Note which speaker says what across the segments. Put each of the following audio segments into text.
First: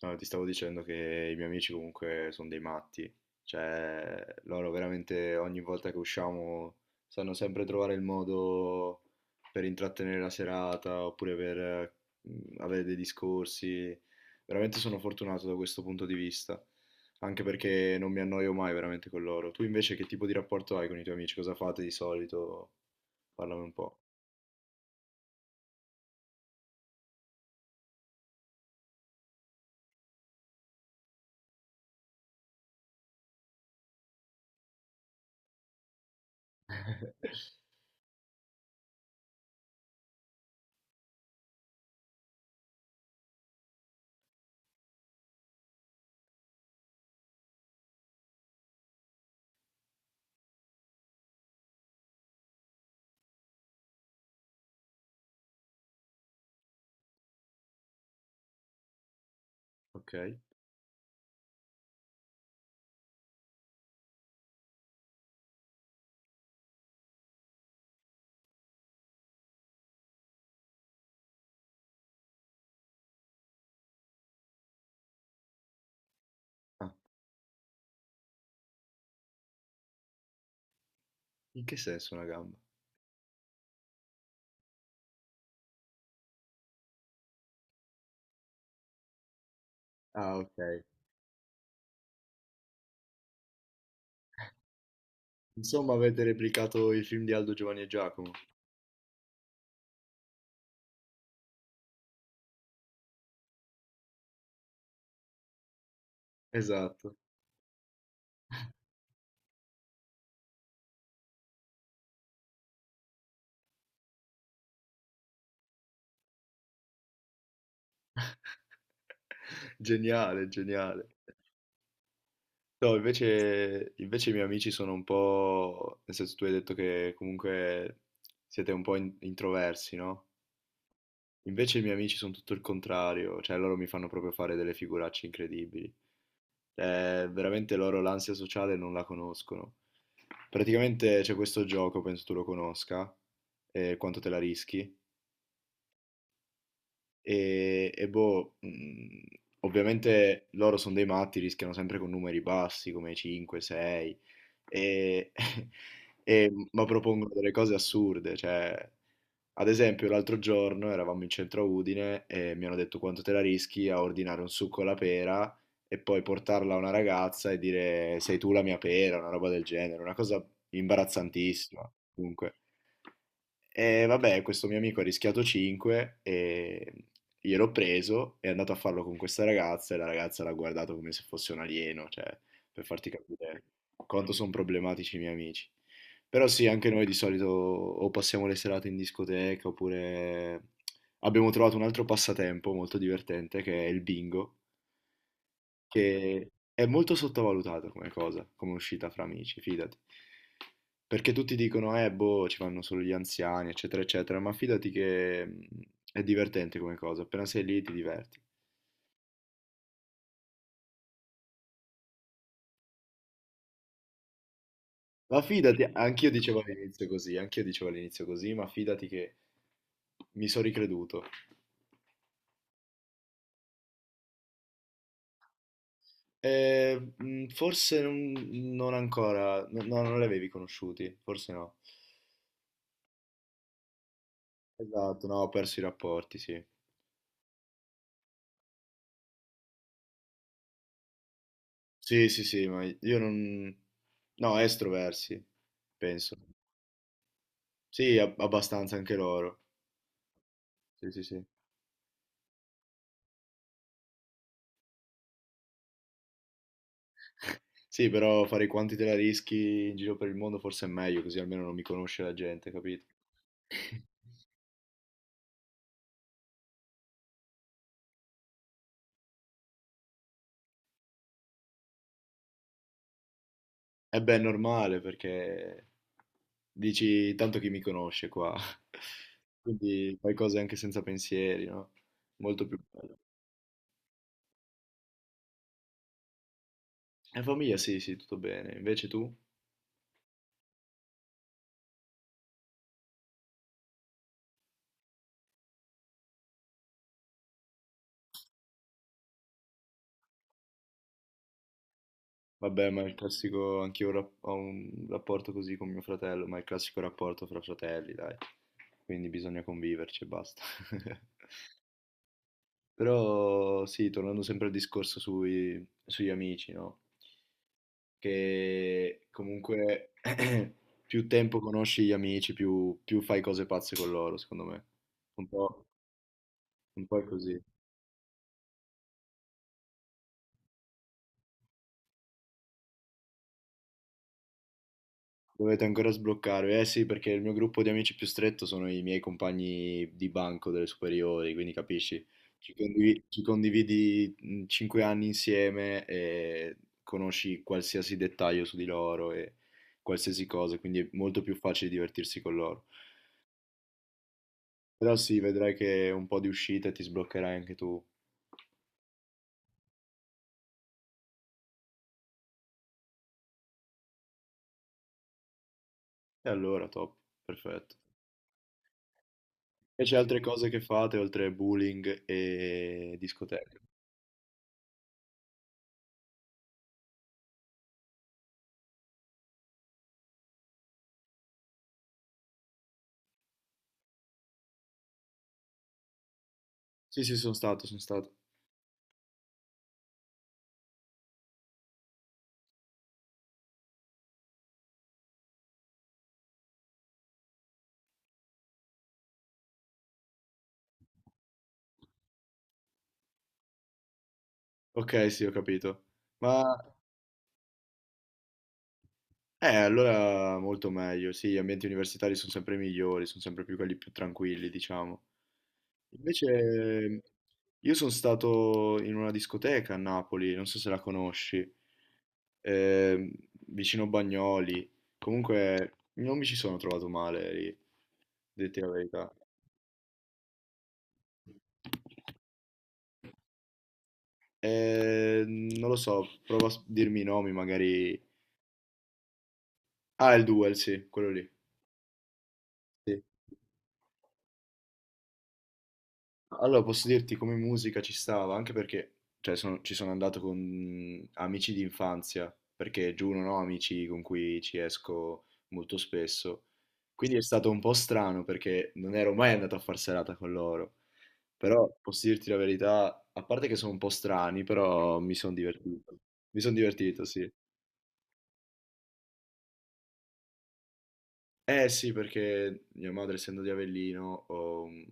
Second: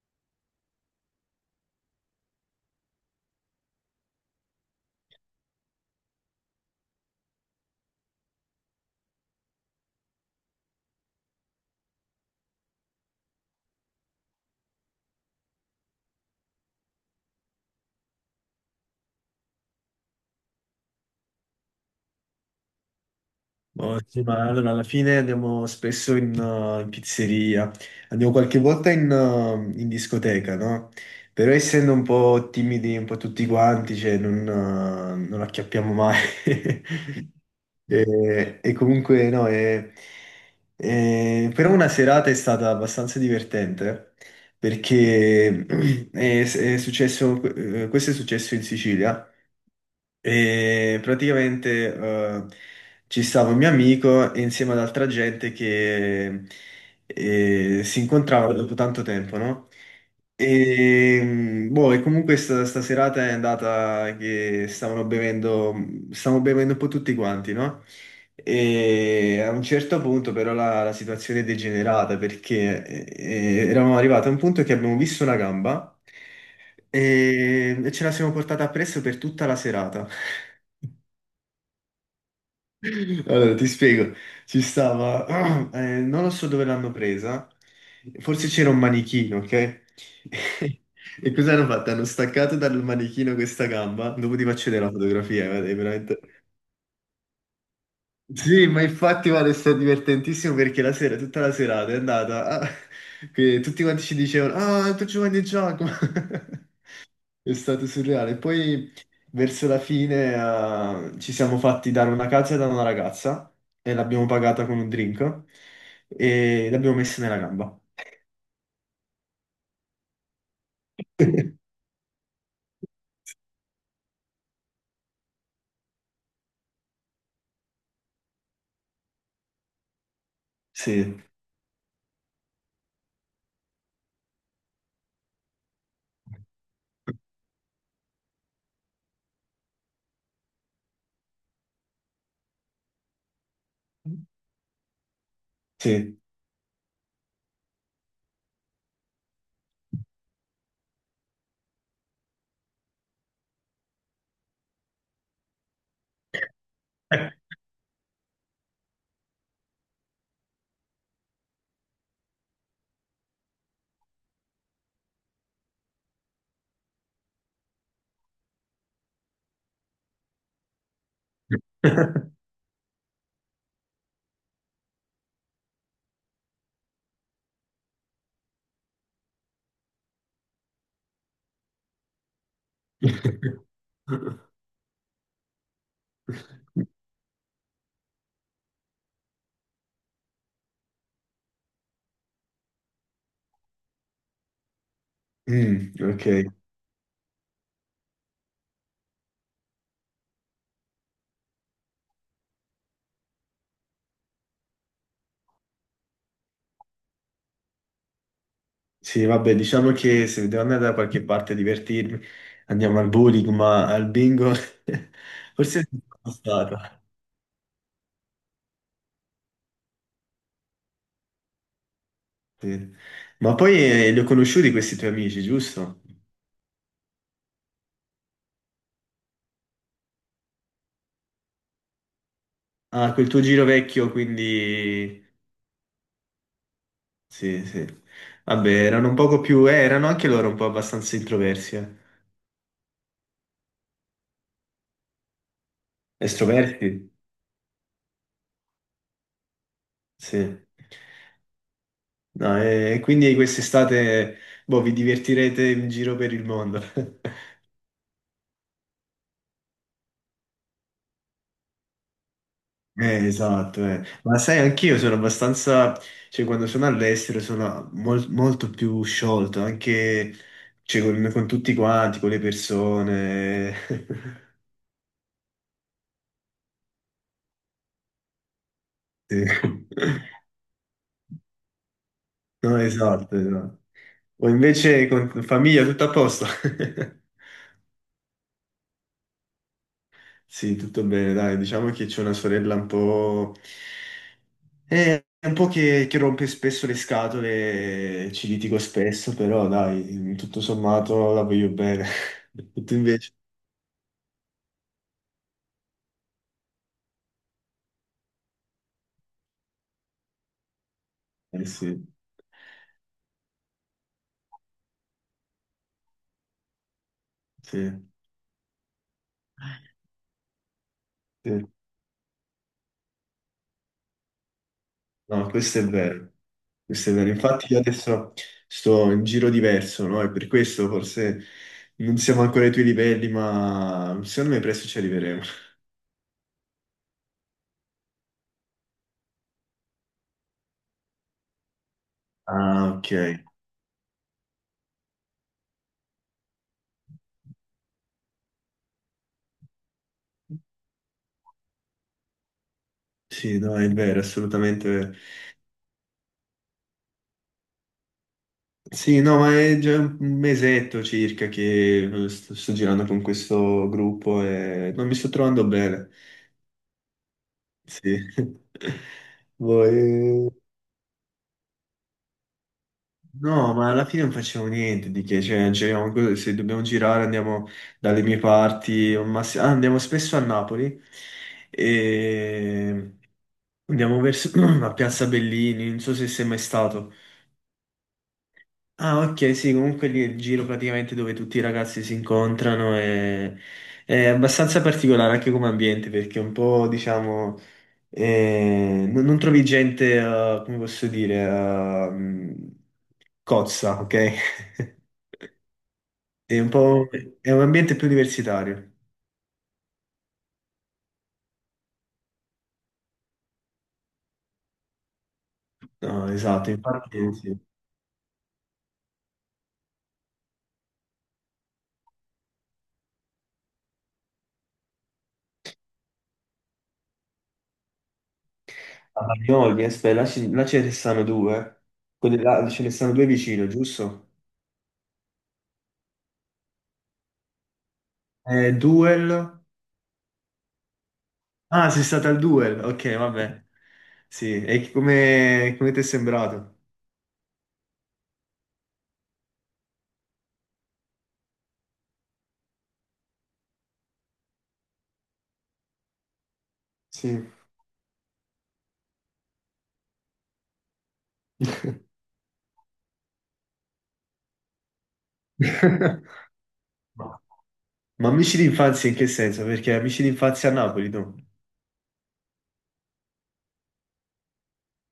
Speaker 1: No, ti stavo dicendo che i miei amici comunque sono dei matti, cioè loro veramente ogni volta che usciamo sanno sempre trovare il modo per intrattenere la serata oppure per avere dei discorsi. Veramente sono fortunato da questo punto di vista, anche perché non mi annoio mai veramente con loro. Tu invece che tipo di rapporto hai con i tuoi amici? Cosa fate di solito? Parlami un
Speaker 2: Oh,
Speaker 1: po'.
Speaker 2: sì, ma allora alla fine andiamo spesso in pizzeria, andiamo qualche volta in discoteca, no? Però essendo un po' timidi, un po' tutti quanti, cioè non acchiappiamo mai. E comunque no, però una serata è stata abbastanza divertente perché è successo, questo è successo in Sicilia. E praticamente ci stava un mio amico e insieme ad altra gente che si incontrava dopo tanto tempo, no?
Speaker 1: Ok.
Speaker 2: E comunque sta serata è andata che stavano bevendo un po' tutti quanti, no? E a un certo punto però la situazione è degenerata perché eravamo arrivati a un punto che abbiamo visto una gamba.
Speaker 1: Ah,
Speaker 2: E ce la siamo portata appresso per tutta la serata.
Speaker 1: in che senso una gamba?
Speaker 2: Allora, ti spiego, ci stava, non lo so dove l'hanno presa, forse c'era un manichino, ok?
Speaker 1: Ah, ok.
Speaker 2: E cosa hanno fatto? Hanno staccato dal manichino questa gamba, dopo ti faccio vedere la fotografia, guarda, è
Speaker 1: Insomma,
Speaker 2: veramente...
Speaker 1: avete replicato i film di Aldo, Giovanni e Giacomo.
Speaker 2: Sì, ma infatti guarda, è stato divertentissimo perché la sera, tutta la serata è andata, ah, che tutti quanti ci dicevano, ah, tu Giovanni e Giacomo.
Speaker 1: Esatto.
Speaker 2: È stato surreale. Poi verso la fine ci siamo fatti dare una cazza da una ragazza e l'abbiamo pagata con un drink e l'abbiamo messa nella gamba.
Speaker 1: Geniale, geniale. No, invece i miei amici sono un po'. Nel senso, tu hai detto che comunque siete un po' introversi, no?
Speaker 2: Sì,
Speaker 1: Invece i miei amici sono tutto il contrario, cioè loro mi fanno proprio fare delle figuracce incredibili. Veramente loro l'ansia sociale non la conoscono. Praticamente c'è questo gioco, penso tu lo conosca, quanto te la rischi.
Speaker 2: sì.
Speaker 1: E boh, ovviamente loro sono dei matti, rischiano sempre con numeri bassi come 5, 6, e, ma propongono delle cose assurde. Cioè, ad esempio, l'altro giorno eravamo in centro a Udine e mi hanno detto quanto te la rischi a ordinare un succo alla pera e poi portarla a una ragazza e dire sei tu la mia pera, una roba del genere, una cosa imbarazzantissima. Comunque. E vabbè, questo mio amico ha rischiato 5 e gliel'ho preso, è andato a farlo con questa ragazza e la ragazza l'ha guardato come se fosse un alieno, cioè, per farti capire quanto sono problematici i miei amici. Però sì, anche noi di solito o passiamo le serate in discoteca oppure abbiamo trovato un altro passatempo molto divertente che è il bingo,
Speaker 2: Mm, ok.
Speaker 1: che è molto sottovalutata come cosa, come uscita fra amici, fidati. Perché tutti dicono, boh, ci vanno solo gli anziani, eccetera, eccetera, ma fidati che è divertente come cosa, appena sei lì ti diverti.
Speaker 2: Sì, vabbè, diciamo che se devo andare da qualche parte a divertirmi, andiamo al bowling, ma al bingo
Speaker 1: Ma fidati,
Speaker 2: forse non
Speaker 1: anch'io
Speaker 2: sono
Speaker 1: dicevo
Speaker 2: stato.
Speaker 1: all'inizio così, anch'io dicevo all'inizio così, ma fidati che mi sono ricreduto.
Speaker 2: Sì. Ma poi li ho conosciuti questi tuoi amici, giusto?
Speaker 1: Forse non ancora, no, no, non li avevi conosciuti, forse no.
Speaker 2: Ah, quel tuo giro vecchio, quindi...
Speaker 1: Esatto, no, ho perso i rapporti, sì.
Speaker 2: Sì, sì. Vabbè, erano un poco più... erano anche loro un po' abbastanza introversi. Eh.
Speaker 1: Sì, sì, sì, ma io non. No, estroversi, penso.
Speaker 2: Estroversi?
Speaker 1: Sì, abbastanza anche loro.
Speaker 2: Sì.
Speaker 1: Sì, sì, sì.
Speaker 2: No, e quindi quest'estate, boh, vi divertirete in giro per il mondo.
Speaker 1: Sì, però fare i quanti te la rischi in giro per il mondo forse è meglio, così almeno non mi conosce la gente, capito?
Speaker 2: Esatto, eh. Ma sai, anch'io sono abbastanza, cioè quando sono all'estero sono molto più sciolto, anche cioè, con tutti quanti, con le persone.
Speaker 1: E beh, è normale perché dici tanto chi mi conosce qua.
Speaker 2: Sì.
Speaker 1: Quindi fai cose anche senza pensieri, no? Molto
Speaker 2: No,
Speaker 1: più bello.
Speaker 2: esatto, esatto. O invece con famiglia tutto a posto.
Speaker 1: E famiglia, sì, sì, tutto bene. Invece tu?
Speaker 2: Sì, tutto bene, dai, diciamo che c'è una sorella un po' che rompe spesso le scatole, ci litigo spesso, però dai, tutto sommato la voglio bene.
Speaker 1: Vabbè,
Speaker 2: Tutto
Speaker 1: ma è il
Speaker 2: invece.
Speaker 1: classico, anch'io ho un rapporto così con mio fratello, ma è il classico rapporto fra fratelli, dai. Quindi bisogna conviverci e basta.
Speaker 2: Eh sì,
Speaker 1: Però sì, tornando sempre al discorso sugli amici, no?
Speaker 2: sì,
Speaker 1: Che comunque più tempo
Speaker 2: sì.
Speaker 1: conosci gli amici, più, più fai cose pazze con loro, secondo me.
Speaker 2: No,
Speaker 1: Un
Speaker 2: questo è
Speaker 1: po',
Speaker 2: vero,
Speaker 1: un
Speaker 2: questo è
Speaker 1: po' è
Speaker 2: vero.
Speaker 1: così.
Speaker 2: Infatti io adesso sto in giro diverso, no? E per questo forse non siamo ancora ai tuoi livelli, ma secondo me presto ci arriveremo.
Speaker 1: Dovete ancora sbloccarvi, eh sì, perché il mio gruppo di amici più stretto sono i miei compagni di banco delle superiori, quindi capisci,
Speaker 2: Ah, ok.
Speaker 1: ci condividi 5 anni insieme e conosci qualsiasi dettaglio su di loro e qualsiasi cosa, quindi è molto più facile divertirsi con loro.
Speaker 2: Sì, no, è vero, assolutamente vero.
Speaker 1: Però sì, vedrai che un po' di uscita ti sbloccherai anche tu.
Speaker 2: Sì, no, ma è già un mesetto circa che sto girando con questo gruppo e non mi sto trovando bene.
Speaker 1: E allora, top, perfetto.
Speaker 2: Sì.
Speaker 1: Invece altre
Speaker 2: Voi...
Speaker 1: cose che fate oltre bullying e
Speaker 2: No,
Speaker 1: discoteche?
Speaker 2: ma alla fine non facevo niente di che, cioè, giriamo se dobbiamo girare andiamo dalle mie parti, o andiamo spesso a Napoli e andiamo verso a Piazza Bellini, non so se sei mai stato.
Speaker 1: Sì, sì, sono stato, sono stato.
Speaker 2: Ah, ok, sì, comunque lì è il giro praticamente dove tutti i ragazzi si incontrano e è abbastanza particolare anche come ambiente perché è un po', diciamo, non trovi gente, come posso dire, cozza, ok?
Speaker 1: Ok, sì, ho capito.
Speaker 2: È
Speaker 1: Ma
Speaker 2: un po', è un ambiente più universitario.
Speaker 1: allora molto meglio. Sì, gli ambienti universitari sono sempre migliori, sono sempre più quelli più tranquilli, diciamo.
Speaker 2: No, esatto,
Speaker 1: Invece
Speaker 2: infatti sì.
Speaker 1: io sono stato in una discoteca a Napoli, non so se la conosci, ehm, vicino Bagnoli. Comunque non mi ci sono trovato male lì, detti la
Speaker 2: A
Speaker 1: verità.
Speaker 2: Bagnoli, aspetta, là, là ce ne stanno due. Quelli là ce ne stanno due vicino, giusto?
Speaker 1: Non lo so, prova a dirmi i nomi, magari.
Speaker 2: Duel.
Speaker 1: Ah, il Duel, sì, quello lì.
Speaker 2: Ah, sei stata al Duel, ok,
Speaker 1: Sì.
Speaker 2: vabbè. Sì, e come, come ti è sembrato?
Speaker 1: Allora, posso dirti come musica ci stava, anche perché cioè, ci sono andato con amici di infanzia, perché giù non ho amici con cui ci esco molto spesso. Quindi è
Speaker 2: Sì.
Speaker 1: stato un po' strano perché non ero mai andato a far serata con loro. Però posso dirti la verità, a parte che sono un po' strani, però mi sono divertito. Mi sono divertito,
Speaker 2: Ma
Speaker 1: sì.
Speaker 2: ma amici d'infanzia in che senso? Perché amici d'infanzia a Napoli, tu?
Speaker 1: Eh sì, perché mia madre, essendo di Avellino,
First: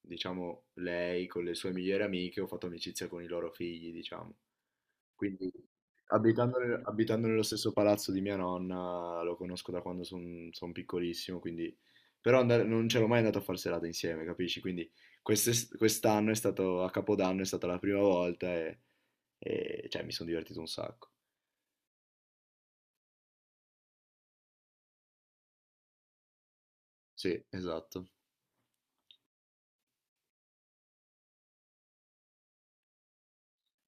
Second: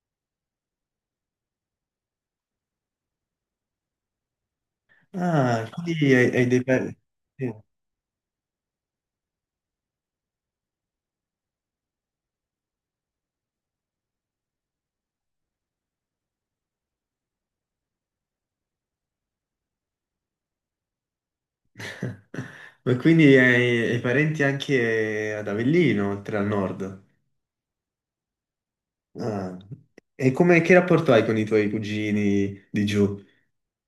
Speaker 1: diciamo, lei con le sue migliori amiche, ho fatto amicizia con i loro figli, diciamo. Quindi
Speaker 2: Ah, quindi hai, hai dei... pe-
Speaker 1: abitando nello
Speaker 2: Sì.
Speaker 1: stesso palazzo di mia nonna, lo conosco da quando sono piccolissimo, quindi. Però non c'ero mai andato a far serata insieme, capisci? Quindi quest'anno è stato, a Capodanno è stata la prima volta e, cioè, mi sono divertito un sacco.
Speaker 2: Ma quindi hai, hai parenti anche ad Avellino, oltre al nord.
Speaker 1: Sì, esatto.
Speaker 2: Ah. E come, che rapporto hai con i tuoi cugini di giù?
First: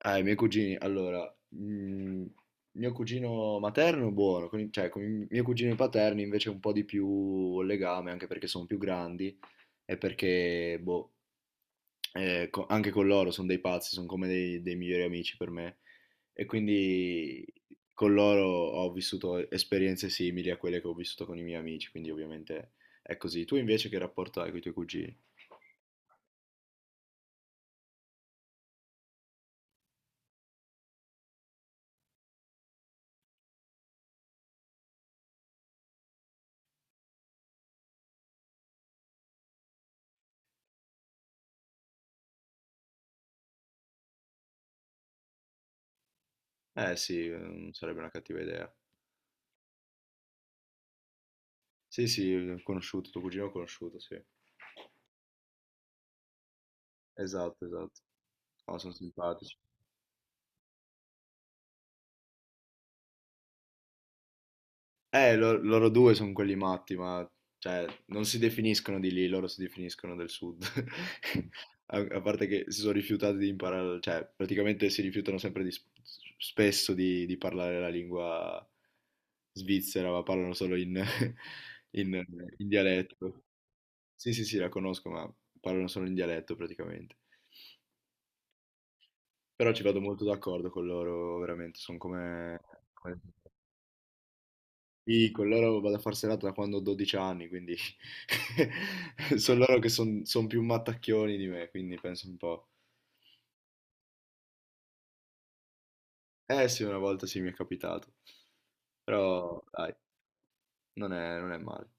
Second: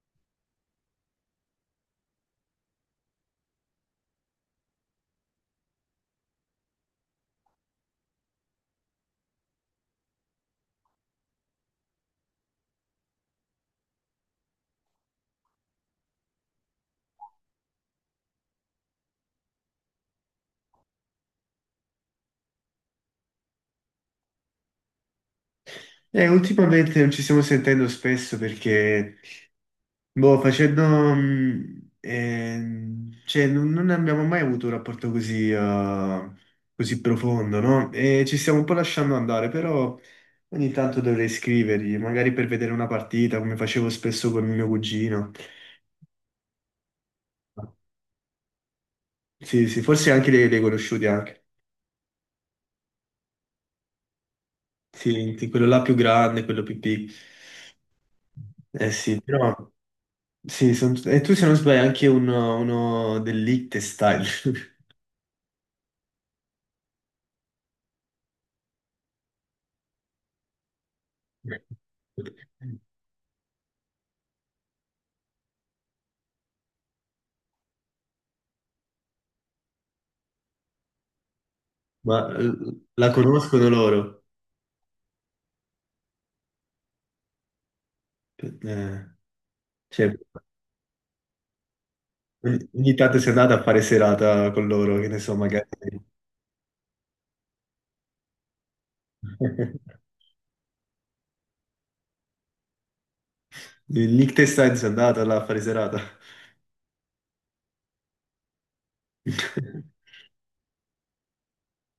Speaker 1: Ah, i miei cugini, allora, mm, mio cugino materno buono, cioè con i miei cugini paterni invece un po' di più legame, anche perché sono più grandi e perché, boh, anche con loro sono dei pazzi, sono come dei migliori amici per me. E quindi con loro ho vissuto esperienze simili a quelle che ho vissuto con i miei amici, quindi ovviamente è così. Tu invece che rapporto hai con i tuoi cugini?
Speaker 2: Ultimamente non ci stiamo sentendo spesso perché, boh, facendo... cioè, non abbiamo mai avuto un rapporto così, così profondo, no? E ci stiamo un po' lasciando andare, però ogni tanto dovrei scrivergli, magari per vedere una partita, come facevo spesso con mio cugino.
Speaker 1: Eh sì, non sarebbe una cattiva idea.
Speaker 2: Sì, sì, forse anche li, li hai conosciuti anche.
Speaker 1: Sì, sì, ho conosciuto, tuo cugino ho conosciuto, sì.
Speaker 2: Sì, sì, quello là più grande, quello più piccolo.
Speaker 1: Esatto, esatto. No,
Speaker 2: Eh
Speaker 1: sono
Speaker 2: sì, però
Speaker 1: simpatici.
Speaker 2: sì, e tu se non sbaglio è anche uno, uno del Liechtenstein.
Speaker 1: Loro due sono quelli matti, ma cioè, non si definiscono di lì, loro si definiscono del sud. A, a parte che si sono rifiutati di imparare, cioè, praticamente si rifiutano sempre di, spesso di, parlare la lingua svizzera, ma parlano solo in, in-
Speaker 2: Ma
Speaker 1: in
Speaker 2: la
Speaker 1: dialetto.
Speaker 2: conoscono loro.
Speaker 1: Sì, sì, sì, la conosco, ma parlano solo in dialetto praticamente.
Speaker 2: Eh,
Speaker 1: Però ci vado
Speaker 2: cioè,
Speaker 1: molto d'accordo con loro, veramente, sono come.
Speaker 2: ogni tanto
Speaker 1: come-
Speaker 2: sei andata a fare serata con loro, che ne
Speaker 1: Sì,
Speaker 2: so,
Speaker 1: con
Speaker 2: magari.
Speaker 1: loro vado a far serata da quando ho 12 anni, quindi sono loro che sono più mattacchioni di me, quindi penso un po'.
Speaker 2: Il Liechtenstein sei andata là a fare serata.
Speaker 1: Eh sì, una volta sì mi è capitato, però dai, non è male.